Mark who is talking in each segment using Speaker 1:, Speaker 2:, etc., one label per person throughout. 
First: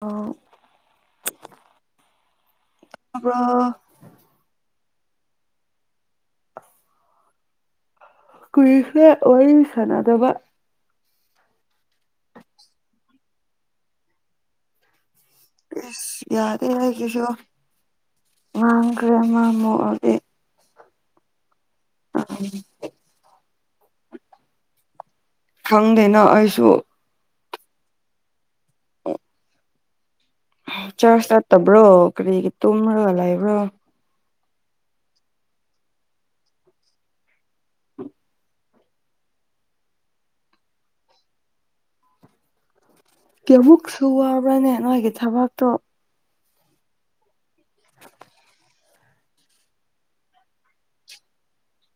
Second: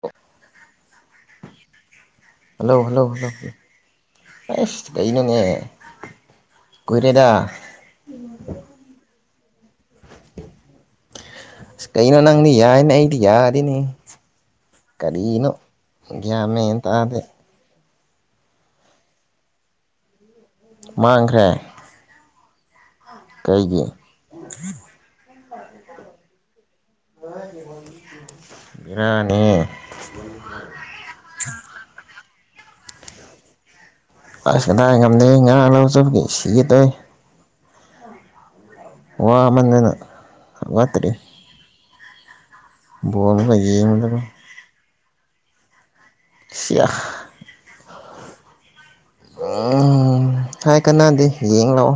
Speaker 1: ꯇꯥꯕ꯭ꯔꯣ
Speaker 2: hello hello hello ꯑꯁ ꯀꯩꯅꯣꯅꯦ ꯀꯨꯏꯔꯦꯗ
Speaker 1: ꯀꯨꯢꯔꯦꯍꯦ ꯋꯥꯔꯤ ꯁꯥꯟꯅꯗꯕ
Speaker 2: ꯑꯁ ꯀꯩꯅꯣ ꯅꯪꯗꯤ ꯌꯥꯏꯅꯦ ꯑꯩꯗꯤ ꯌꯥꯗꯦꯅꯦ ꯀꯔꯤꯅꯣ
Speaker 1: ꯏꯁ
Speaker 2: ꯒ꯭ꯌꯥꯟ
Speaker 1: ꯌꯥꯗꯦ
Speaker 2: ꯃꯦꯟ ꯇꯥꯗꯦ
Speaker 1: ꯑꯩꯒꯤꯁꯨ ꯃꯥꯡꯈ꯭ꯔꯦ ꯑꯃ ꯑꯃꯨꯛ [inaudible]
Speaker 2: ꯃꯥꯡꯈ꯭ꯔꯦ
Speaker 1: ꯎꯝ
Speaker 2: ꯀꯩꯒꯤ
Speaker 1: ꯈꯪꯗꯦꯅ ꯑꯩꯁꯨ
Speaker 2: ꯕꯦꯔꯥꯅꯦ
Speaker 1: ꯆꯔꯁ ꯆꯠꯇꯕ꯭ꯔꯣ ꯀꯔꯤꯒꯤ ꯇꯨꯝꯃꯒ ꯂꯩꯕ꯭ꯔꯣ
Speaker 2: ꯑꯁ ꯀꯗꯥꯏ ꯉꯝꯗꯦ ꯉꯔꯥꯡ ꯂꯧ ꯆꯠꯄꯒꯤ ꯁꯤꯒꯦ ꯇꯧꯏ ꯋꯥꯃꯟꯗꯅ ꯍꯧꯒꯠꯇꯔꯦ ꯑꯃꯨꯛꯀ
Speaker 1: ꯀꯌꯥꯃꯨꯛꯁꯨ
Speaker 2: ꯌꯦꯡꯕꯗꯀꯣ
Speaker 1: ꯋꯥꯕ꯭ꯔꯅꯦ ꯅꯣꯏꯒꯤ ꯊꯕꯛꯇꯣ
Speaker 2: ꯁꯤꯌꯥꯍ ꯑꯥ ꯍꯥꯏ ꯀꯅꯥꯗꯦ ꯌꯦꯡ ꯂꯥꯛꯑꯣ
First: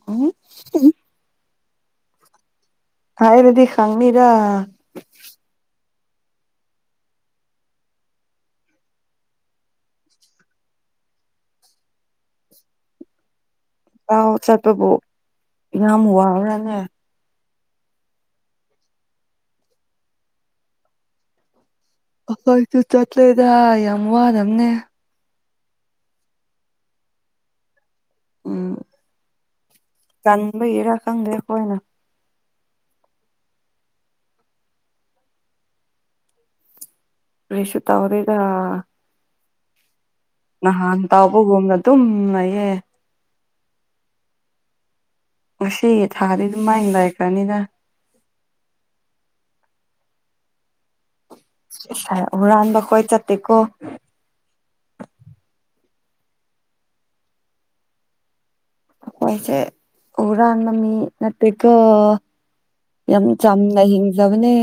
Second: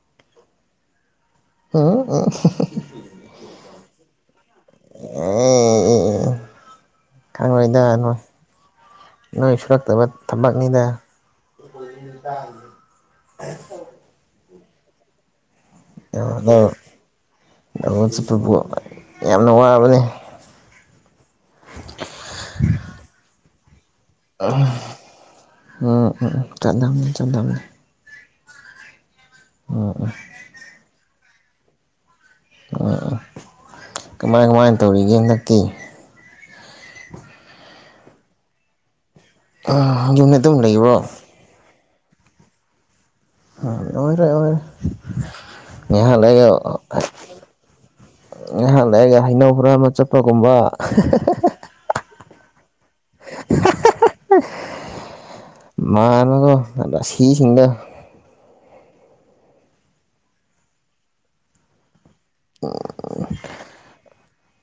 Speaker 1: [unintelligible]
Speaker 2: [unintelligible]
Speaker 1: ꯍꯥꯏꯔꯗꯤ ꯈꯪꯅꯤꯗ
Speaker 2: ꯈꯪꯂꯣꯢꯗ ꯅꯣꯏ ꯅꯣꯏ ꯁꯨꯔꯛꯇꯕ ꯊꯕꯛꯅꯤꯗ [unintelligible]
Speaker 1: ꯂꯧ ꯆꯠꯄꯕꯨ ꯌꯥꯝ
Speaker 2: ꯑꯗꯣ
Speaker 1: ꯋꯥꯕ꯭ꯔꯥꯅꯦ
Speaker 2: ꯂꯧꯕꯨꯛ ꯆꯠꯄꯕꯨ ꯌꯥꯝꯅ ꯋꯥꯕꯅꯦ
Speaker 1: ꯑꯩꯈꯣꯏꯁꯨ ꯆꯠꯂꯦ [unintelligible]
Speaker 2: ꯑꯥ ꯎꯝ ꯎꯝ ꯆꯠꯂꯝꯅꯤ ꯆꯠꯂꯝꯅꯤ
Speaker 1: ꯎꯝ ꯇꯟꯕꯒꯤꯔꯥ ꯈꯪꯗꯦ ꯑꯩꯈꯣꯏꯅ
Speaker 2: ꯎꯝ ꯀꯨꯃꯥꯏ ꯀꯨꯃꯥꯏꯅ ꯇꯧꯔꯤꯒꯦ ꯍꯟꯗꯛꯇꯤ
Speaker 1: ꯀꯔꯤꯁꯨ ꯇꯧꯗꯦꯗ
Speaker 2: ꯑꯥ ꯑꯗꯨꯅꯦ
Speaker 1: ꯅꯍꯥꯟ ꯇꯧꯕꯒꯨꯝꯅ ꯑꯗꯨꯝ ꯂꯩꯌꯦ
Speaker 2: [unintelligible]
Speaker 1: ꯀꯨꯝꯁꯤ
Speaker 2: ꯉꯥꯏꯍꯥꯛ
Speaker 1: ꯊꯥꯗꯤ
Speaker 2: ꯂꯩꯔꯒ
Speaker 1: ꯗꯨꯝꯃꯥꯏꯅ ꯂꯥꯩꯈ꯭ꯔꯅꯤꯗ
Speaker 2: ꯉꯥꯏꯍꯥꯛ ꯂꯩꯔꯒ ꯍꯩꯅꯧ ꯍꯨꯔꯥꯟꯕ ꯆꯠꯄꯒꯨꯝꯕ
Speaker 1: ꯉꯥꯁꯥꯢ ꯍꯨꯔꯥꯟꯕ ꯑꯩꯈꯣꯢ ꯆꯠꯇꯦꯀꯣ
Speaker 2: ꯍꯥ ꯍꯥ ꯃꯥꯜꯂꯦꯀꯣ ꯔꯥꯁꯤꯁꯤꯡꯗꯣ
Speaker 1: ꯑꯩꯈꯣꯏꯁꯦ ꯍꯨꯔꯥꯟꯕ ꯃꯤ ꯅꯠꯇꯦꯀꯣ ꯌꯥꯝ ꯆꯝꯅ ꯍꯤꯡꯖꯕꯅꯦ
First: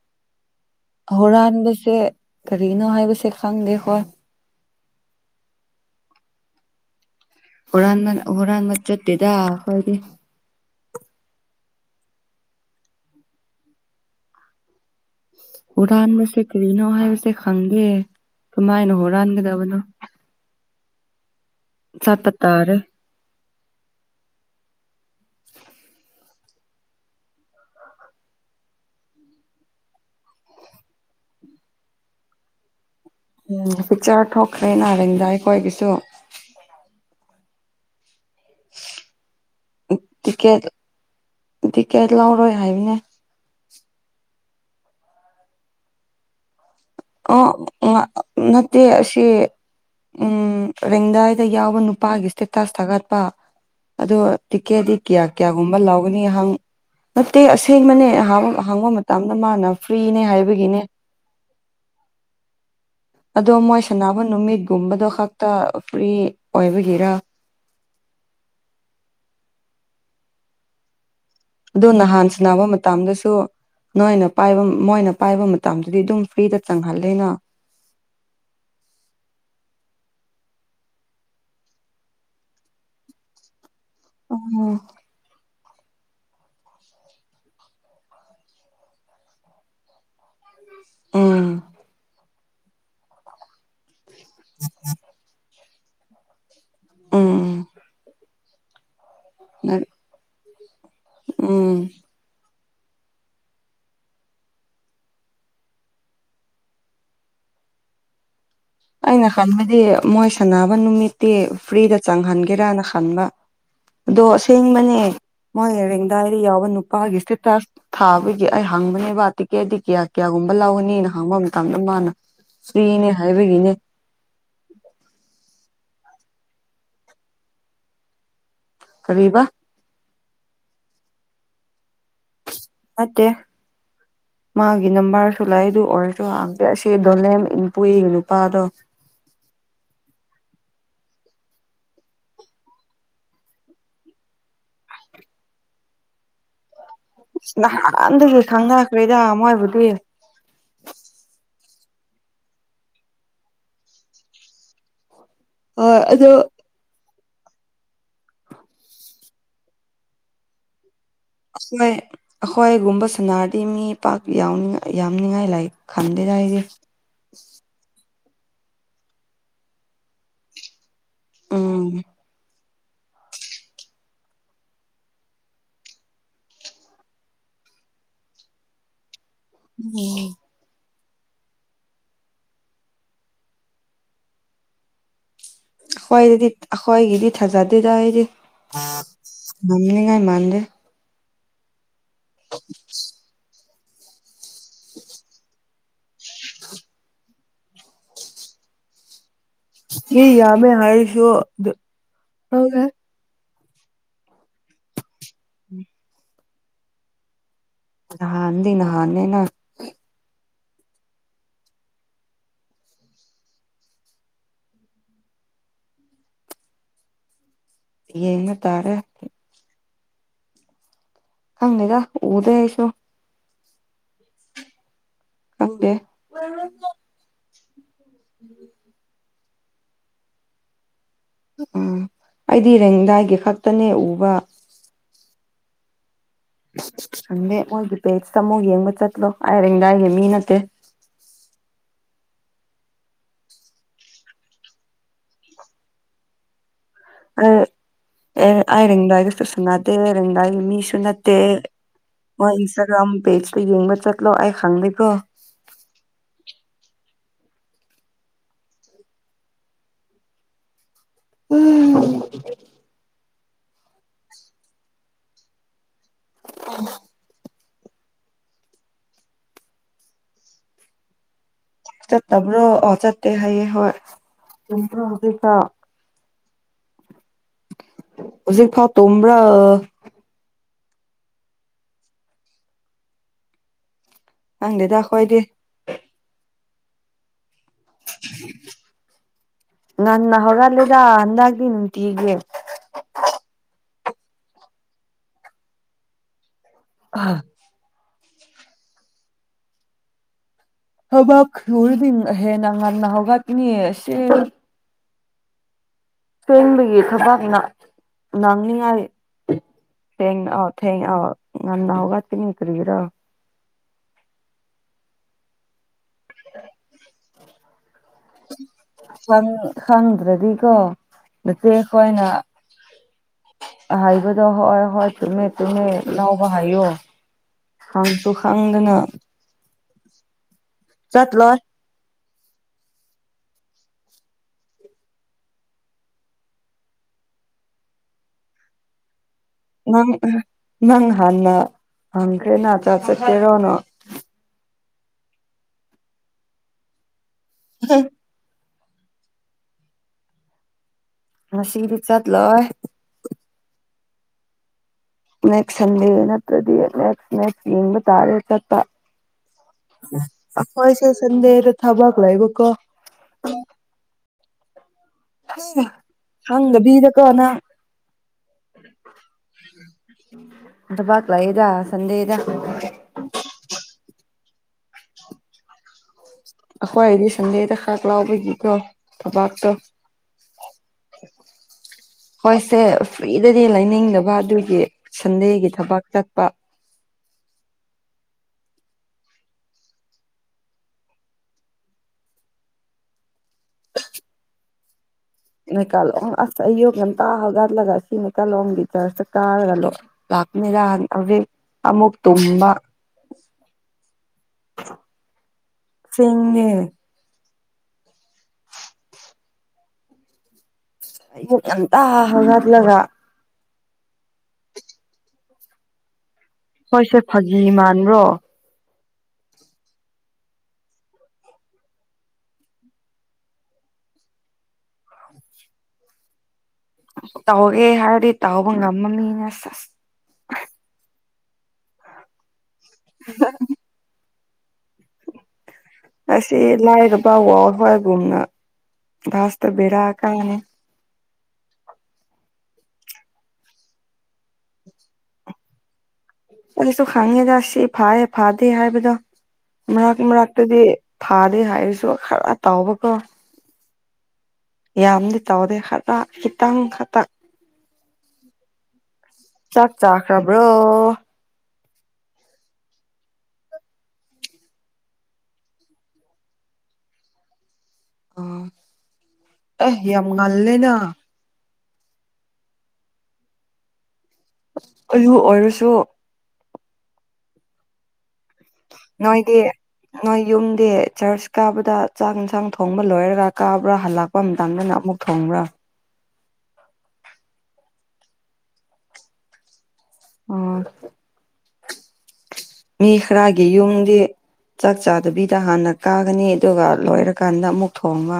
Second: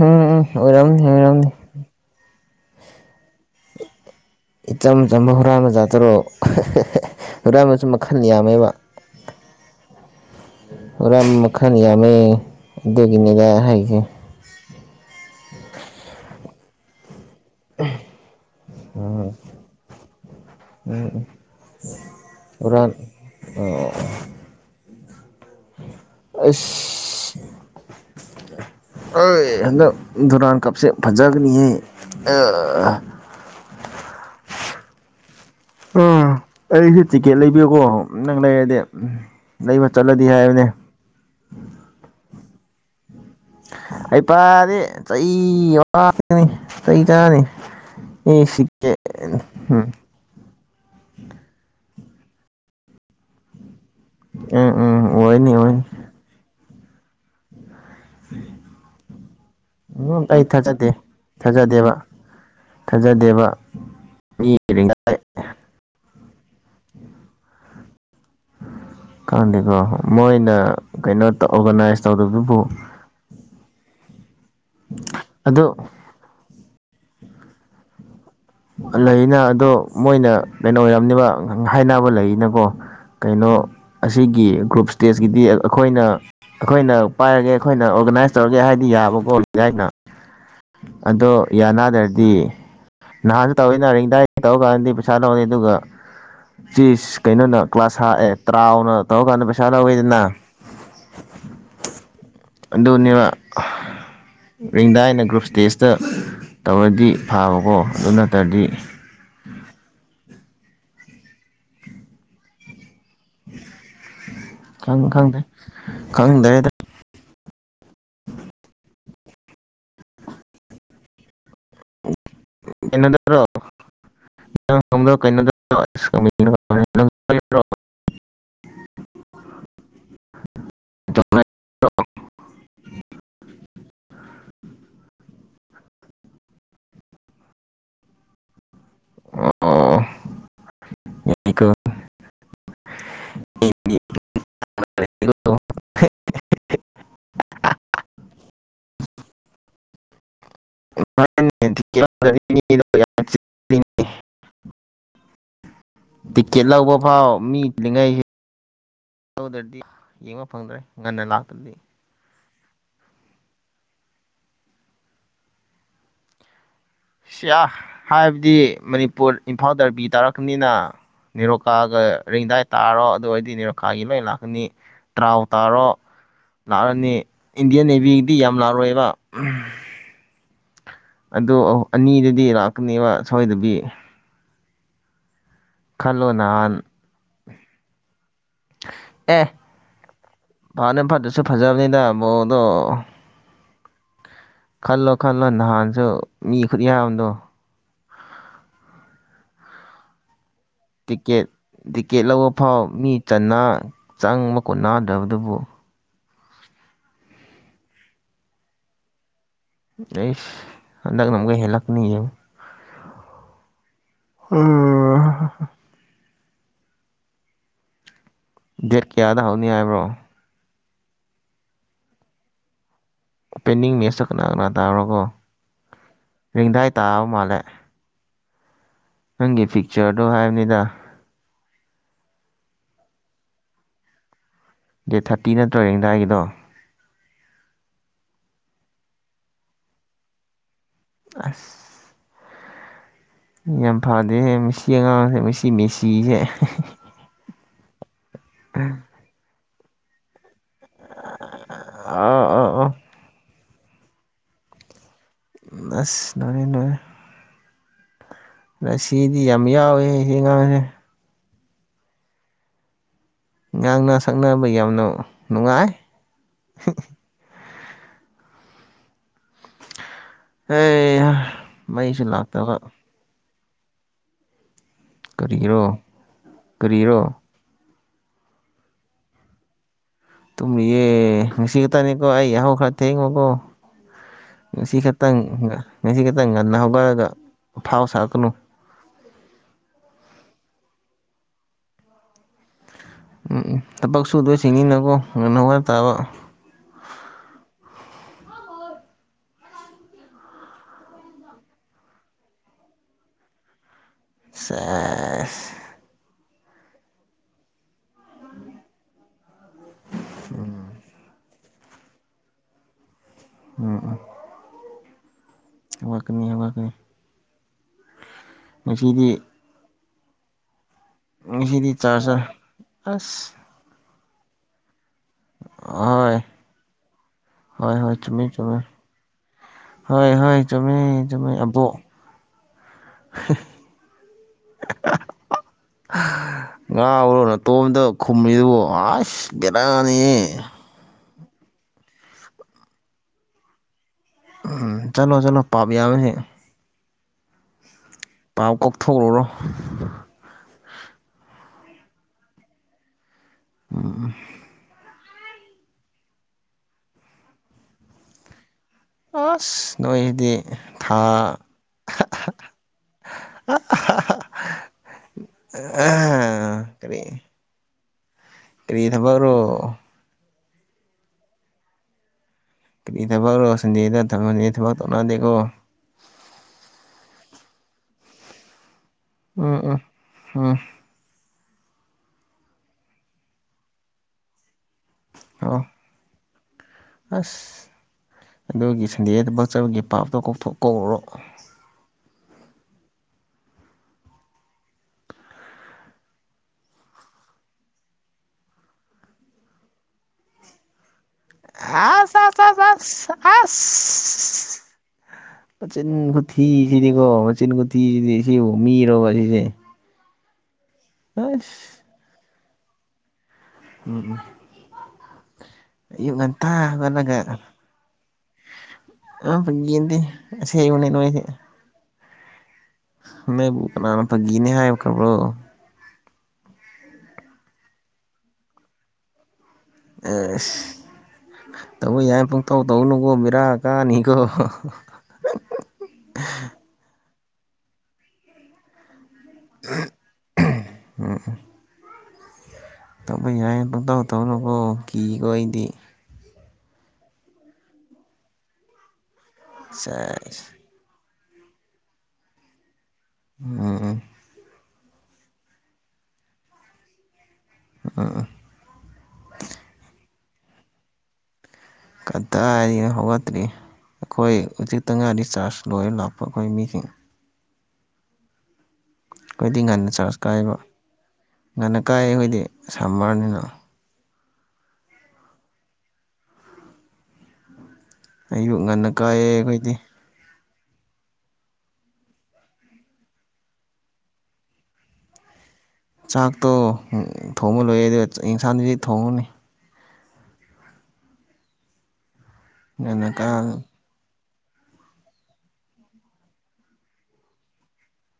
Speaker 2: ꯎꯝ ꯑꯣꯏꯔꯝꯅꯤ ꯑꯣꯏꯔꯝꯅꯤ
Speaker 1: ꯍꯨꯔꯥꯟꯕ ꯍꯥꯏꯕꯁꯦ ꯀꯔꯤꯅꯣ ꯍꯥꯢꯕ ꯈꯪꯗꯦ ꯑꯩꯈꯣꯢ
Speaker 2: ꯏꯆꯝ ꯆꯝꯕ ꯍꯨꯔꯥꯟꯕ ꯖꯥꯠꯇꯨꯔꯣ ꯍꯨꯔꯥꯟꯕꯁꯨ
Speaker 1: ꯍꯨꯔꯥꯟꯕ
Speaker 2: ꯃꯈꯜ ꯌꯥꯝꯃꯦꯕ
Speaker 1: ꯍꯨꯔꯥꯟꯕ ꯆꯠꯇꯦꯗ ꯑꯩꯈꯣꯏꯗꯤ
Speaker 2: ꯍꯨꯔꯥꯟꯕ ꯃꯈꯜ ꯌꯥꯝꯃꯦ ꯑꯗꯨꯒꯤꯅꯤꯗ ꯍꯥꯏꯁꯦ
Speaker 1: ꯍꯨꯔꯥꯟꯕꯁꯦ ꯀꯔꯤꯅꯣ ꯍꯥꯏꯕꯁꯦ ꯈꯪꯗꯦ ꯀꯃꯥꯏꯅ ꯍꯨꯔꯥꯟꯒꯗꯕꯅꯣ
Speaker 2: ꯎꯝ ꯎꯝ
Speaker 1: ꯁꯠꯇ ꯆꯔ
Speaker 2: ꯑꯣ ꯑꯁ ꯑ ꯍꯟꯗꯛ ꯗꯨꯔꯥꯟ ꯀꯞꯁꯦ ꯐꯖꯒꯅꯤ ꯍꯥꯏ ꯑ
Speaker 1: ꯎꯝ ꯄꯤꯛꯆꯔ ꯊꯣꯛꯈ꯭ꯔꯦ ꯅꯥꯔꯦꯟꯗ ꯑꯩꯈꯣꯏꯒꯤꯁꯨ
Speaker 2: ꯑꯩꯁꯨꯦ ꯇꯤꯛꯀꯦꯠ ꯂꯩꯕꯤꯌꯨꯀꯣ ꯅꯪ ꯂꯩꯔꯗꯤ ꯂꯩꯕ ꯆꯠꯂꯗꯤ
Speaker 1: ꯇꯤꯀꯦꯠ
Speaker 2: ꯍꯥꯏꯕꯅꯦ
Speaker 1: ꯇꯤꯀꯦꯠ ꯂꯧꯔꯣꯏ ꯍꯥꯏꯕꯅꯦ
Speaker 2: ꯍꯩꯄ ꯗꯤ ꯑꯩ ꯆꯩ ꯆꯥꯅꯤ
Speaker 1: ꯑꯣ ꯅꯠꯇꯦ ꯑꯁꯤ
Speaker 2: [unintelligible]
Speaker 1: ꯎꯝ ꯔꯦꯡꯗꯥꯏꯗ ꯌꯥꯎꯕ ꯅꯨꯄꯥꯒꯤ ꯏꯁꯇꯦꯇꯁ ꯊꯥꯒꯠꯄ ꯑꯣ
Speaker 2: ꯎꯝ
Speaker 1: ꯇꯤꯀꯦꯗꯤ
Speaker 2: ꯎꯝ
Speaker 1: ꯀꯌꯥ
Speaker 2: ꯑꯣꯏꯅꯤ
Speaker 1: ꯀꯌꯥꯒꯨꯝꯕ
Speaker 2: ꯑꯣꯏꯅꯤ
Speaker 1: ꯂꯥꯎ ꯅꯠꯇꯦ ꯑꯁꯦꯡꯕꯅꯦ ꯍꯥꯡꯕ ꯃꯇꯝꯗ ꯃꯥꯅ ꯐ꯭ꯔꯤꯅꯦ
Speaker 2: ꯎꯝ ꯑꯩ
Speaker 1: ꯍꯥꯏꯕꯒꯤꯅꯦ
Speaker 2: ꯊꯥꯖꯗꯦ ꯊꯥꯖꯗꯦꯕ
Speaker 1: ꯑꯗꯣ
Speaker 2: ꯊꯥꯖꯗꯦꯕ
Speaker 1: ꯃꯣꯏ ꯁꯅꯕ
Speaker 2: ꯃꯤ
Speaker 1: ꯅꯨꯃꯤꯠꯀꯨꯝꯕꯗꯣ ꯈꯛꯇ ꯐ꯭ꯔꯤ ꯑꯣꯏꯕꯒꯤꯔ
Speaker 2: ꯀꯥꯟꯗꯤ ꯀꯣ ꯃꯣꯏꯅ ꯀꯩꯅꯣ ꯇ
Speaker 1: ꯑꯗꯨ ꯅꯍꯥꯟ ꯁꯟꯅꯕ ꯃꯇꯝꯗꯁꯨ ꯅꯣꯏꯅ ꯄꯥꯏꯕ ꯃꯣꯏꯅ ꯄꯥꯏꯕ
Speaker 2: ꯑꯗꯨ
Speaker 1: ꯃꯇꯝꯗꯨꯗꯤ ꯑꯗꯨꯝ ꯐ꯭ꯔꯤꯗ ꯆꯪꯍꯜꯜꯂꯤꯩꯅꯥ
Speaker 2: ꯂꯩꯅ ꯑꯗꯣ ꯃꯣꯏꯅ ꯀꯩꯅꯣ [unintelligible] ꯍꯥꯏꯅꯕ ꯂꯩꯅꯀꯣ ꯀꯩꯅꯣ ꯑꯁꯤꯒꯤ
Speaker 1: ꯎꯝ
Speaker 2: ꯒ꯭ꯔꯨꯞꯁ ꯏꯁꯇꯦꯖꯀꯤꯗꯤ ꯑꯩꯈꯣꯏꯅ ꯑꯩꯈꯣꯏꯅ ꯄꯥꯏꯔꯒꯦ ꯑꯩꯈꯣꯏꯅ ꯑꯣꯔꯒꯅꯥꯏꯁ ꯇꯧꯔꯒꯦ ꯍꯥꯏꯗꯤ ꯌꯥꯕꯀꯣ ꯌꯥꯏꯅ ꯑꯗꯣ
Speaker 1: ꯎꯝ
Speaker 2: ꯌꯥꯅꯗ꯭ꯔꯗꯤ ꯅꯍꯥꯟꯁꯨ ꯇꯧꯋꯤ ꯔꯤꯡꯗꯥꯏ ꯇꯧꯔ ꯀꯥꯟꯗꯗꯤ ꯄꯩꯁꯥ ꯂꯧꯅꯤ ꯑꯗꯨꯒ ꯆ ꯀꯩꯅꯣꯅ
Speaker 1: ꯎꯝ
Speaker 2: ꯀ꯭ꯂꯥꯁ ꯍꯥꯑꯦ ꯇꯔꯥꯎꯅ ꯇꯧꯔꯀꯥꯟꯗ ꯄꯩꯁꯥ ꯂꯧꯋꯦꯗꯅ
Speaker 1: ꯎꯝ
Speaker 2: ꯑꯗꯨꯅꯦꯕ ꯔꯤꯡꯗꯥꯏꯅ ꯒ꯭ꯔꯨꯞ ꯇꯦꯁꯇ ꯇꯧꯔꯗꯤ ꯐꯥꯕꯀꯣ ꯑꯗꯨ ꯅꯠꯇ꯭ꯔꯗꯤ
Speaker 1: ꯑꯩꯅ ꯈꯟꯕꯗꯤ ꯃꯣꯏ ꯁꯥꯟꯅꯕ ꯅꯨꯃꯤꯠꯇꯤ ꯐ꯭ꯔꯤꯗ ꯆꯪꯍꯟꯒꯦꯔꯥꯅ ꯈꯟꯕ ꯑꯗꯣ ꯑꯁꯦꯡꯕꯅꯦ
Speaker 2: ꯈꯪ ꯈꯪꯗꯦ
Speaker 1: ꯃꯣꯏꯒꯤ ꯔꯦꯡꯗꯥꯏꯗ ꯌꯥꯎꯕ
Speaker 2: ꯈꯪꯗ꯭ꯔꯦꯗ
Speaker 1: ꯅꯨꯞ ꯄꯥꯒꯤ ꯏꯁꯇꯦꯇꯥꯁ ꯊꯥꯕꯒꯤ ꯑꯩ ꯍꯪꯕꯅꯦꯕ ꯇꯤꯀꯦꯠꯗꯤ ꯀꯌꯥ ꯀꯌꯥꯒꯨꯝꯕ ꯂꯧꯒꯅꯤꯅ ꯍꯡꯕ ꯃꯇꯝꯗ ꯃꯥꯅ ꯐ꯭ꯔꯤꯅꯦ ꯍꯥꯏꯕꯒꯤꯅꯦ
Speaker 2: [unintelligible]
Speaker 1: ꯀꯔꯤꯕ ꯅꯠꯇꯦ ꯃꯥꯒꯤ ꯅꯝꯕꯔꯁꯨ ꯂꯩ ꯑꯗꯨ ꯑꯣꯏꯔꯁꯨ ꯍꯡꯗꯦ ꯑꯁꯤ ꯗꯣꯂꯦꯝ ꯏꯟꯄꯨꯏ ꯅꯨꯄꯥꯗꯣ [inaudible]
Speaker 2: [unintelligible]
Speaker 1: [inaudible] ꯅꯍꯥꯟꯗꯒꯤ ꯈꯪꯅꯈ꯭ꯔꯦꯗ ꯃꯣꯏꯕꯨꯗꯤ
Speaker 2: [unintelligible]
Speaker 1: ꯍꯣꯏ ꯑꯗꯣ
Speaker 2: ꯇꯤꯛ ꯀꯦꯠ ꯂꯧꯕ ꯐꯥꯎ ꯃꯤ ꯆꯤꯂꯤꯉꯩꯁꯤ ꯂꯧꯗ꯭ꯔꯗꯤ ꯌꯦꯡꯕ ꯐꯪꯗ꯭ꯔꯦ ꯉꯟꯅ ꯂꯥꯛ
Speaker 1: ꯍꯣꯏ ꯑꯈꯣꯏꯒꯨꯝꯕ ꯁꯅꯥꯔꯗꯤ ꯃꯤ ꯄꯥꯛ ꯌꯥꯎꯅꯤꯡ ꯌꯥꯝꯅꯤꯡꯉꯥꯏ ꯂꯩ ꯈꯟꯗꯦꯗ ꯑꯩꯗꯤ
Speaker 2: ꯁꯤ ꯑ ꯍꯥꯏꯕꯗꯤ ꯃꯅꯤꯄꯨꯔ ꯏꯝꯐꯥꯜ ꯗꯔꯕꯤ ꯇꯥꯔꯛꯀꯅꯤꯅ
Speaker 1: ꯎꯝ
Speaker 2: ꯅꯤꯔꯣꯀꯥꯒ ꯔꯤꯡꯗꯥꯏ ꯇꯥꯔꯣ ꯑꯗꯨ ꯑꯣꯏꯔꯗꯤ ꯅꯦꯔꯣꯀꯥꯒꯤ ꯂꯣꯏ ꯂꯥꯛꯀꯅꯤ ꯇ꯭ꯔꯥꯎ ꯇꯥꯔꯣ ꯂꯥꯛꯑꯅꯤ ꯏꯟꯗꯤꯌꯥꯟ ꯅꯦꯚꯤꯒꯤꯗꯤ ꯌꯥꯝ ꯂꯥꯛꯔꯣꯏꯕ ꯎꯝ
Speaker 1: [unintelligible]
Speaker 2: ꯑꯗꯨ ꯑꯅꯤꯗꯨꯗꯤ ꯂꯥꯛꯀꯅꯦꯕ ꯁꯣꯏꯗꯕꯤ ꯈꯜꯂꯣ
Speaker 1: ꯑꯩꯈꯣꯏꯗꯗꯤ
Speaker 2: ꯅꯍꯥꯟ
Speaker 1: ꯑꯩꯈꯣꯏꯒꯤꯗꯤ ꯊꯥꯖꯗꯦꯗ ꯑꯩꯗꯤ ꯉꯝꯅꯤꯉꯥꯏ ꯃꯥꯟꯗꯦ
Speaker 2: [unintelligible] ꯐꯥꯠꯇ꯭ꯔꯁꯨ ꯐꯖꯥꯕꯅꯤꯗ ꯃꯑꯣꯡꯗꯣ ꯈꯜꯂꯣ ꯈꯜꯂꯣ ꯅꯍꯥꯟꯁꯨ ꯃꯤ ꯈꯨꯠꯌꯥꯝꯗꯣ
Speaker 1: ꯃꯤ ꯌꯥꯝꯃꯦ ꯍꯥꯏ
Speaker 2: ꯇꯤꯛꯀꯦꯠ ꯇꯤꯛꯀꯦꯠ ꯂꯧꯕ ꯐꯥꯎ ꯃꯤ ꯆꯟꯅꯥ ꯆꯪꯕ ꯀꯣꯟꯅꯗꯕꯗꯨꯕꯨ
Speaker 1: ꯎꯝ ꯅꯍꯥꯟꯗꯤ ꯅꯍꯥꯟꯅꯦ ꯅꯪ
Speaker 2: ꯑꯩꯁ ꯍꯟꯗꯛꯅ ꯑꯃꯨꯛ ꯍꯦꯜꯂꯛꯀꯅꯤ ꯌꯦꯡꯉꯣ [unintelligible]
Speaker 1: ꯌꯦꯡꯔꯛ
Speaker 2: ꯗꯦꯠ ꯀꯌꯥꯗ ꯍꯧꯅꯤ ꯍꯥꯏꯕ꯭ꯔꯣ
Speaker 1: ꯈꯪꯗꯦꯗ ꯎꯗꯦ ꯑꯩꯁꯨ
Speaker 2: ꯑꯣꯄꯦꯟꯅꯤꯡ ꯃꯦꯆꯇꯣ ꯀꯅꯥ ꯀꯅꯥ ꯇꯥꯕ꯭ꯔꯀꯣ
Speaker 1: ꯈꯪꯗꯦ
Speaker 2: ꯔꯦꯡꯗꯥꯏ ꯇꯥꯕ ꯃꯥꯜꯂꯦ
Speaker 1: [inaudible]
Speaker 2: ꯅꯪꯒꯤ ꯐꯤꯛꯆꯔꯗꯣ ꯍꯥꯏꯕꯅꯤꯗ
Speaker 1: ꯎꯝ ꯑꯩꯗꯤ ꯔꯦꯡꯗꯥꯏꯒꯤ ꯈꯛꯇꯅꯦ ꯎꯕ
Speaker 2: ꯗꯦꯠ ꯊꯥꯔꯇꯤ ꯅꯠꯇ꯭ꯔꯣ ꯔꯦꯡꯗꯥꯏꯒꯤꯗꯣ
Speaker 1: ꯈꯪꯗꯦ ꯃꯣꯏꯒꯤ ꯄꯦꯖꯇ ꯑꯃꯨꯛ ꯌꯦꯡꯕ ꯆꯠꯂꯣ ꯑꯩ ꯔꯦꯡꯗꯥꯏꯒꯤ ꯃꯤ ꯅꯠꯇꯦ
Speaker 2: ꯑꯁ ꯌꯥꯝ ꯐꯥꯗꯦꯍꯦ ꯃꯁꯤ ꯑꯉꯥꯡꯁꯦ ꯃꯁꯤ ꯃꯦꯁꯤꯁꯦ
Speaker 1: ꯑꯩ ꯑꯦ ꯑꯩ ꯔꯦꯡꯗꯥꯏꯗꯁꯨ ꯁꯅꯥꯗꯦ ꯔꯦꯡꯗꯥꯏꯒꯤ ꯃꯤꯁꯨ ꯅꯠ ꯇꯦ
Speaker 2: ꯑꯥ
Speaker 1: ꯃꯣꯏ
Speaker 2: ꯑꯥ ꯑꯥ
Speaker 1: ꯏꯟꯁꯇꯥꯒ꯭ꯔꯥꯝ ꯄꯦꯖꯇ ꯌꯦꯡꯕ ꯆꯠꯂꯣ ꯑꯩ ꯈꯪꯗꯦꯀꯣ
Speaker 2: ꯑꯁ ꯅꯣꯡꯅꯦ ꯅꯣꯏ ꯔꯁꯤꯗꯤ ꯌꯥꯝ ꯌꯥꯎꯋꯦꯍꯦ ꯁꯤ ꯑꯉꯥꯡꯁꯦ
Speaker 1: ꯎꯝ
Speaker 2: ꯉꯥꯡꯅ ꯁꯛꯅꯕ ꯌꯥꯝꯅ ꯅꯨꯡꯉꯥꯏ ꯑꯩꯍꯥ
Speaker 1: ꯇꯠꯇꯕ꯭ꯔꯣ ꯑꯣ ꯆꯥꯠꯇꯦ ꯍꯥꯏꯌꯦ ꯍꯣꯏ ꯆꯨꯝꯕꯔꯣ
Speaker 2: ꯀꯔꯤꯒꯤꯔꯣ ꯀꯔꯤꯔꯣ
Speaker 1: ꯍꯧꯖꯤꯛ ꯐꯥꯎ ꯇꯣꯝꯕꯔ
Speaker 2: ꯇꯨꯝꯃꯤꯌꯦ ꯉꯁꯤꯈꯛꯇꯅꯤ ꯀꯣ ꯑꯩ ꯌꯥꯍꯧ ꯈꯔ ꯊꯦꯡꯕꯀꯣ ꯉꯁꯤ
Speaker 1: ꯈꯪꯗꯦꯗ
Speaker 2: ꯈꯛꯇꯪ
Speaker 1: ꯑꯈꯣꯏꯗꯤ
Speaker 2: ꯉꯁꯤ ꯈꯛꯇꯪ ꯉꯟꯅ ꯍꯧꯒꯠꯔꯒ
Speaker 1: ꯉꯟꯅ ꯍꯧꯒꯠꯂꯦꯗ ꯍꯟꯗꯛꯇꯤ ꯅꯨꯡꯇꯤꯒꯤ
Speaker 2: ꯎꯝ ꯎꯝ ꯊꯕꯛ ꯁꯨꯗꯨꯏ ꯁꯤꯡꯅꯤꯅꯀꯣ ꯉꯟꯅ ꯍꯧꯒꯠ ꯇꯥꯕ
Speaker 1: [unintelligible] ꯊꯕꯛ ꯁꯨꯔꯗꯤ ꯍꯦꯟꯅ ꯉꯟꯅ ꯍꯧꯒꯠꯀꯅꯤ ꯑꯁꯤ
Speaker 2: ꯁꯦꯁ
Speaker 1: ꯊꯦꯡꯕꯒꯤ ꯊꯥꯕꯛꯅ ꯅꯪꯅꯤꯡꯉꯥꯏ ꯊꯦꯡ ꯑ ꯊꯦꯡ ꯑ ꯉꯟꯅ ꯍꯧꯒꯄꯅꯤ ꯀꯔꯤꯔꯣ
Speaker 2: ꯎꯝ ꯎꯝ ꯍꯧꯒꯠꯀꯅꯤ ꯍꯧꯒꯠꯀꯅꯤ ꯉꯁꯤꯗꯤ
Speaker 1: ꯈꯪ ꯈꯪꯗ꯭ꯔꯗꯤꯀꯣ ꯅꯆꯦ
Speaker 2: ꯉꯁꯤꯗꯤ
Speaker 1: ꯈꯣꯏꯅ
Speaker 2: ꯆꯥꯖꯔ ꯑꯁ
Speaker 1: ꯍꯥꯏꯕꯗꯣ ꯍꯣꯏ ꯍꯣꯏ ꯆꯨꯝꯃꯦ ꯆꯨꯝꯃꯦ
Speaker 2: ꯍꯣꯏ
Speaker 1: ꯂꯥꯎꯕ ꯍꯥꯏꯌꯣ ꯈꯪꯁꯨ ꯈꯥꯡꯗꯅ
Speaker 2: ꯍꯣꯏ ꯍꯣꯏ ꯆꯨꯝꯃꯦ ꯆꯨꯝꯃꯦ
Speaker 1: ꯆꯠꯂꯣꯏ
Speaker 2: ꯑꯕꯣꯛ [unintelligible] ꯉꯥꯎꯔꯣ ꯅꯇꯣꯝꯇ ꯈꯨꯝꯔꯤꯗꯨꯕꯨ ꯑꯁ
Speaker 1: ꯅꯪ
Speaker 2: ꯕꯦꯔꯥꯅꯤꯍꯦ
Speaker 1: ꯅꯪ ꯍꯥꯟꯅ ꯍꯪꯈ꯭ꯔꯦꯅ ꯑꯆꯥ ꯆꯠꯀꯦꯔꯣꯅꯣ
Speaker 2: ꯎꯝ ꯆꯠꯂꯣ ꯆꯠꯂꯣ ꯄꯥꯕ ꯌꯥꯎꯋꯦꯍꯦ
Speaker 1: [unintelligible]
Speaker 2: ꯄꯥꯞ ꯀꯣꯛꯊꯣꯛꯂꯨꯔꯣ
Speaker 1: ꯉꯁꯤꯗꯤ ꯆꯠꯂꯣꯏ
Speaker 2: ꯎꯝ
Speaker 1: ꯅꯦꯛꯁ ꯁꯟꯗꯦ ꯅꯠꯇ꯭ꯔꯗꯤ ꯅꯦꯛꯁ ꯅꯦꯛꯁ ꯌꯦꯡꯕ ꯇꯥꯔꯦ ꯆꯠꯄ
Speaker 2: ꯑꯁ ꯅꯣꯏꯗꯤ
Speaker 1: ꯑꯩꯈꯣꯏꯁꯦ
Speaker 2: ꯊꯥ
Speaker 1: ꯁꯟꯗꯦꯗ ꯊꯕꯛ ꯂꯩꯕꯀꯣ
Speaker 2: ꯀꯔꯤ
Speaker 1: ꯈꯪꯗꯕꯤꯗꯀꯣ ꯅꯪ
Speaker 2: ꯀꯔꯤ ꯊꯕꯛꯔꯣ
Speaker 1: ꯗꯕꯥꯥꯛꯂꯩꯗ ꯁꯟꯗꯦꯗ
Speaker 2: ꯀꯔꯤ ꯊꯕꯛꯔꯣ ꯁꯟꯗꯦꯗ ꯊꯛꯅꯤ ꯊꯕꯛ ꯇꯧꯅꯗꯦꯀꯣ
Speaker 1: ꯑꯩꯈꫭꯏꯗꯤ ꯁꯟꯗꯦꯗ ꯈꯥꯛ ꯂꯥꯎꯕꯒꯤꯀꯣ ꯊꯕꯥꯛꯇꯣ
Speaker 2: ꯎꯝ ꯎꯝ ꯎꯝ
Speaker 1: ꯍꯣꯏꯁꯦ ꯐ꯭ꯔꯤꯗꯗꯤ ꯂꯩꯅꯤꯡꯗꯕ ꯑꯗꯨꯒꯤ ꯁꯟꯗꯦꯒꯤ
Speaker 2: ꯑꯣ
Speaker 1: ꯊꯕꯛ ꯆꯠꯄ
Speaker 2: ꯑꯁ ꯑꯗꯨꯒꯤ ꯁꯟꯗꯦꯗ ꯊꯕꯛ ꯆꯕꯒꯤ ꯄꯥꯞꯇꯣ ꯀꯣꯛꯊꯣꯛ ꯀꯣꯛꯎꯔꯣ
Speaker 1: ꯅꯩꯀꯥꯂꯣꯝ ꯑꯁ ꯑꯌꯨꯛ ꯉꯟꯇꯥ ꯍꯧꯒꯠꯂꯒ ꯁꯤ ꯅꯩꯀꯥꯂꯣꯝꯒꯤ ꯆꯔꯆꯇ ꯀꯥꯔꯒ ꯂꯣ ꯂꯥꯛꯄꯤꯅꯤꯗ ꯑꯚꯤ
Speaker 2: ꯑꯁ ꯑꯁ ꯑꯁ ꯑꯁ ꯑꯁ ꯃꯆꯤꯟ
Speaker 1: ꯁꯦꯡꯅꯦ
Speaker 2: ꯀꯨꯊꯤꯁꯤꯗꯤꯀꯣ ꯃꯆꯤꯟ ꯀꯊꯤꯁꯤꯗꯤ ꯁꯤꯕꯨ ꯃꯤꯔꯣꯔꯕ ꯑꯁꯤꯁꯦ
Speaker 1: ꯑꯌꯨꯛ ꯉꯥꯟꯇ ꯍꯧꯒꯠꯂꯒ
Speaker 2: ꯎꯝ ꯎꯝ ꯑꯌꯨꯛ ꯉꯥꯟꯇ
Speaker 1: ꯈꯣꯏꯁꯦ ꯐꯥꯒꯤ ꯃꯥꯟꯕ꯭ꯔꯣ
Speaker 2: ꯑ ꯐꯒꯤ ꯅꯠꯇꯦ ꯑꯁꯦꯡꯕꯅꯦ ꯅꯣꯏꯁꯦ ꯅꯣꯏꯕꯨ ꯀꯅꯥꯅ ꯐꯥꯒꯤꯅꯦ ꯍꯥꯏꯈꯔꯕ꯭ꯔꯣ
Speaker 1: ꯇꯧꯒꯦ ꯍꯥꯏꯔꯗꯤ ꯇꯧꯎꯕ ꯉꯝꯕ ꯃꯤꯅꯦ ꯁꯦꯁ
Speaker 2: ꯑꯦꯁ ꯇꯧꯕ ꯌꯥꯏ ꯄꯨꯡꯇꯧ ꯇꯧꯅꯨꯀꯣ ꯕꯦꯔꯥ ꯀꯥꯅꯤꯀꯣ
Speaker 1: ꯑꯁꯤ ꯂꯥꯏꯔꯕ ꯋꯥ꯭ꯔꯜꯗ ꯍꯣꯏꯒꯨꯝꯅ ꯂꯥꯁꯇ ꯕꯤꯔꯥ ꯀꯥꯏꯍꯦ
Speaker 2: ꯎꯝ ꯇꯧꯕ ꯌꯥꯏꯅ ꯄꯡꯇꯧ ꯇꯧꯅꯨꯀꯣ ꯀꯤꯀꯣ ꯑꯩꯗꯤ
Speaker 1: ꯑꯩꯁꯨ ꯈꯪꯉꯦꯗ ꯁꯤ ꯐꯥꯏꯌꯦ ꯐꯥꯗꯦ ꯍꯥꯏꯕꯗꯣ ꯝꯔꯛ
Speaker 2: ꯁꯦꯁ
Speaker 1: ꯃꯥꯔꯛꯇꯗꯤ ꯐꯗꯦ ꯍꯥꯏꯔꯁꯨ ꯈꯔ ꯇꯧꯕꯀꯣ
Speaker 2: ꯎꯝ
Speaker 1: ꯌꯥꯝꯗꯤ ꯇꯧꯗꯦ ꯈꯔ ꯈꯤꯇꯪ ꯈꯛꯇꯪ
Speaker 2: ꯑꯡ ꯑꯡ
Speaker 1: ꯆꯥꯛ ꯆꯥꯈ꯭ꯔꯕ꯭ꯔꯣ
Speaker 2: ꯀꯗꯥꯏꯅꯣ ꯍꯧꯒꯠꯇ꯭ꯔꯤ ꯑꯩꯈꯣꯏ ꯍꯧꯖꯤꯛꯇ ꯉꯥꯏꯔꯤ ꯆꯥꯔ꯭ꯖ ꯂꯣꯏꯔ ꯂꯥꯛꯄ ꯑꯩꯈꯣꯏ ꯃꯤꯁꯤꯡ
Speaker 1: ꯑ
Speaker 2: ꯑꯩꯈꯣꯏꯗꯤ
Speaker 1: ꯑꯦ ꯌꯥꯝ ꯉꯜꯂꯦꯅ
Speaker 2: ꯉꯅ ꯀꯥꯏꯌꯦ ꯑꯩꯈꯣꯏꯗꯤ ꯁꯝꯃꯔꯅꯤꯅ
Speaker 1: ꯑꯗꯨ ꯑꯣꯏꯔꯁꯨ
Speaker 2: ꯑꯌꯨꯛ ꯉꯟꯅ ꯀꯥꯏꯑꯦ
Speaker 1: ꯅꯣꯏꯗꯤ
Speaker 2: ꯑꯩꯈꯣꯏꯗꯤ
Speaker 1: ꯅꯣꯏ ꯌꯨꯝꯗꯤ ꯆꯔ꯭ꯆ ꯀꯥꯕꯗ ꯆꯥꯛ ꯍꯦꯟꯁꯥꯡ ꯊꯣꯡꯕ ꯂꯣꯏꯔꯒ ꯀꯥꯕ꯭ꯔꯥ ꯍꯜꯂꯛ [unintelligible] ꯇꯟꯕꯅ ꯑꯃꯨꯛ ꯊꯣꯡꯕ꯭ꯔꯥ
Speaker 2: ꯆꯥꯛꯇꯣ ꯊꯣꯡꯕ ꯂꯣꯏꯌꯦ ꯑꯗꯣ ꯌꯦꯟꯁꯥꯡꯗꯨꯗꯤ ꯊꯣꯡꯉꯨꯅꯤ
Speaker 1: ꯑꯣ ꯃꯤ
Speaker 2: ꯉꯟꯅ ꯀꯥ
Speaker 1: ꯈꯔꯒꯤ ꯌꯨꯝꯗꯤ ꯆꯥꯛ ꯆꯥꯗꯕꯤꯗ ꯍꯥꯟꯅ ꯀꯥꯒꯅꯤ ꯑꯗꯨꯒ ꯂꯣꯏꯔꯀꯥꯟꯗ ꯑꯃꯨꯛ ꯊꯣꯡꯕ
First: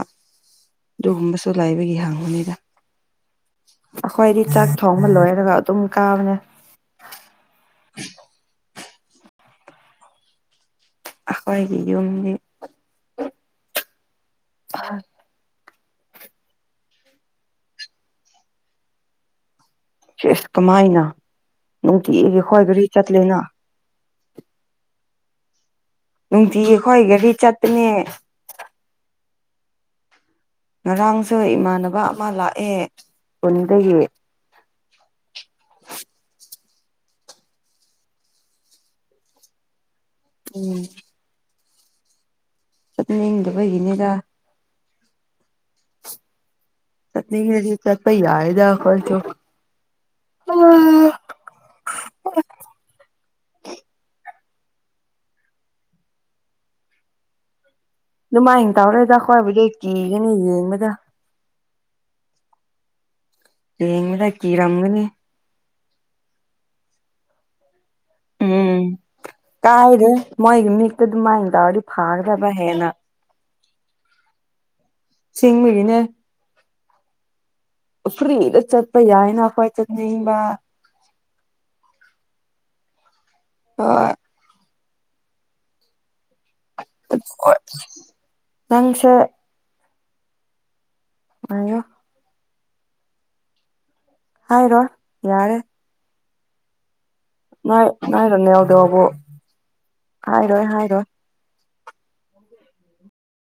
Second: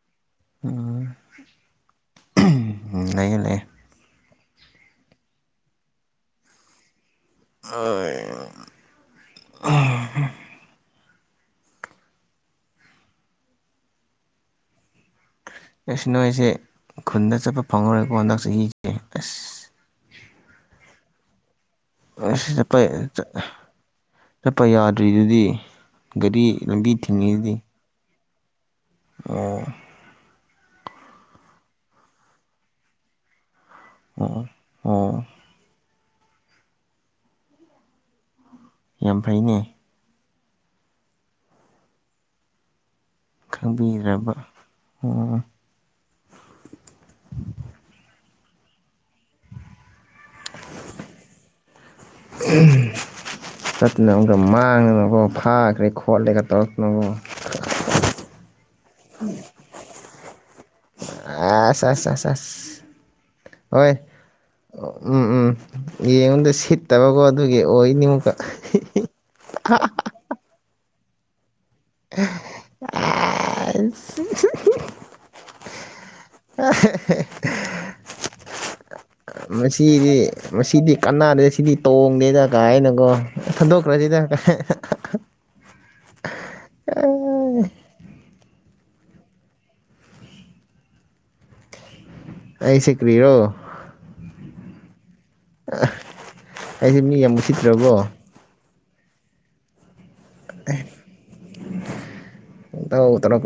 Speaker 1: ꯑꯗꯨꯒꯨꯝꯕꯁꯨ ꯂꯩꯕꯒꯤ ꯍꯪꯕꯅꯤꯗ
Speaker 2: ꯂꯩꯌꯦ ꯂꯩꯌꯦ
Speaker 1: ꯑꯩꯈꯣꯏꯗꯤ ꯆꯥꯛ ꯊꯣꯡꯕ ꯂꯣꯏꯔꯒ ꯑꯗꯨꯝ ꯀꯥꯕꯅꯦ
Speaker 2: ꯑ [unintelligible]
Speaker 1: ꯑꯈꯣꯏꯒꯤ ꯌꯨꯝꯗꯤ
Speaker 2: ꯑꯩꯁ ꯅꯣꯏꯁꯦ ꯈꯨꯟꯗ ꯆꯠꯄ ꯐꯪꯉꯥꯔꯣꯏꯀꯣ ꯍꯟꯗꯛ ꯆꯍꯤ ꯑꯦ ꯑꯁ
Speaker 1: ꯁꯤꯁ ꯀꯃꯥꯏꯅ ꯅꯨꯡꯇꯤꯒꯤ
Speaker 2: ꯑꯁ
Speaker 1: ꯑꯩꯈꯣꯏ
Speaker 2: ꯆꯠꯄ
Speaker 1: ꯒꯥꯔꯤ ꯆꯠꯂꯦꯅ
Speaker 2: ꯆꯠꯄ ꯌꯥꯗ꯭ꯔꯤꯗꯨꯗꯤ ꯒꯥꯔꯤ
Speaker 1: ꯅꯨꯡꯇꯤꯒꯤ
Speaker 2: ꯂꯝꯕꯤ
Speaker 1: ꯈꯣꯏ ꯒꯥꯔꯤ
Speaker 2: ꯊꯤꯡꯉꯤꯗꯨꯗꯤ
Speaker 1: ꯆꯠꯄꯅꯦ
Speaker 2: ꯑꯣ
Speaker 1: ꯉꯔꯥꯡꯁꯨ ꯏꯃꯥꯟꯅꯕ ꯑꯃ ꯂꯥꯛꯑꯦ ꯈꯨꯟꯗꯒꯤ
Speaker 2: ꯑꯥ ꯑꯥ
Speaker 1: [inaudible]
Speaker 2: ꯌꯥꯝ ꯐꯩꯅꯦ
Speaker 1: ꯎꯝ ꯆꯠꯅꯤꯡꯗꯦ
Speaker 2: ꯈꯪꯕꯤꯔꯕ ꯎꯝ ꯫
Speaker 1: ꯆꯠꯅꯤꯡꯉꯗꯤ ꯆꯠꯄ ꯌꯥꯏꯌꯦꯗꯥ ꯑꯩꯈꯣꯏꯁꯨ
Speaker 2: ꯎꯝ ꯆꯠꯇꯅꯕ ꯑꯃꯨꯛꯀ ꯃꯥꯡꯗꯅꯕꯣ ꯐꯥꯈ꯭ꯔꯦ ꯈꯣꯠꯂꯦꯒ ꯇꯧꯔꯛꯇꯅꯀꯣ
Speaker 1: ꯗꯨꯃꯥꯏꯟ ꯇꯧꯔꯦꯗ ꯈꯣꯏꯕꯨꯗꯤ ꯀꯤꯒꯅꯤ ꯌꯦꯡꯕꯗ
Speaker 2: ꯑꯁ-ꯑꯁ-ꯑꯁ-ꯑꯁ ꯍꯣꯏ
Speaker 1: ꯌꯦꯡꯕꯗ ꯀꯤꯔꯝꯒꯅꯤ
Speaker 2: ꯎꯝ-ꯎꯝ ꯌꯦꯡꯕꯗ ꯁꯤꯠꯇꯕꯀꯣ ꯑꯗꯨꯒꯤ ꯑꯣꯏꯅꯤꯃꯨꯛꯀꯥ
Speaker 1: ꯎꯝ ꯀꯥꯏꯗꯦ ꯃꯣꯏꯒꯤ ꯃꯤꯠꯇ ꯑꯗꯨꯃꯥꯏ ꯇꯧꯔꯗꯤ ꯐꯒꯗꯕ ꯍꯦꯟꯅ꯫
Speaker 2: ꯑꯥꯏꯁ
Speaker 1: ꯁꯤꯡꯕꯒꯤꯅꯦ
Speaker 2: ꯑ
Speaker 1: ꯐ꯭ꯔꯤꯗ ꯆꯠꯄ ꯌꯥꯏꯅ ꯑꯩꯈꯣꯏ
Speaker 2: ꯃꯁꯤꯗꯤ
Speaker 1: ꯆꯠꯅꯤꯡꯕ꯫
Speaker 2: ꯃꯁꯤꯗꯤ ꯀꯅꯥꯗꯦ ꯁꯤꯗꯤ ꯇꯣꯡꯗꯦꯗ ꯀꯥꯏꯅꯒꯣ ꯊꯗꯣꯛꯈꯔ꯭ꯁꯤꯗꯥ ꯀꯥꯏ
Speaker 1: ꯅꯪꯁꯦ ꯑꯥꯌꯣ
Speaker 2: ꯑꯩꯁꯦ ꯀꯔꯤꯔꯣ꯫
Speaker 1: ꯍꯥꯏꯔꯣꯏ ꯌꯥꯔꯦ
Speaker 2: ꯑꯩꯁꯤ ꯃꯤ ꯌꯥꯝꯎ
Speaker 1: ꯅꯣꯏ ꯅꯣꯏꯔꯣꯅꯦꯜꯗꯣꯕꯨ ꯍꯥꯏꯔꯣꯏ ꯍꯥꯏꯔꯣꯏ
Speaker 2: ꯇꯧꯇꯔ꯭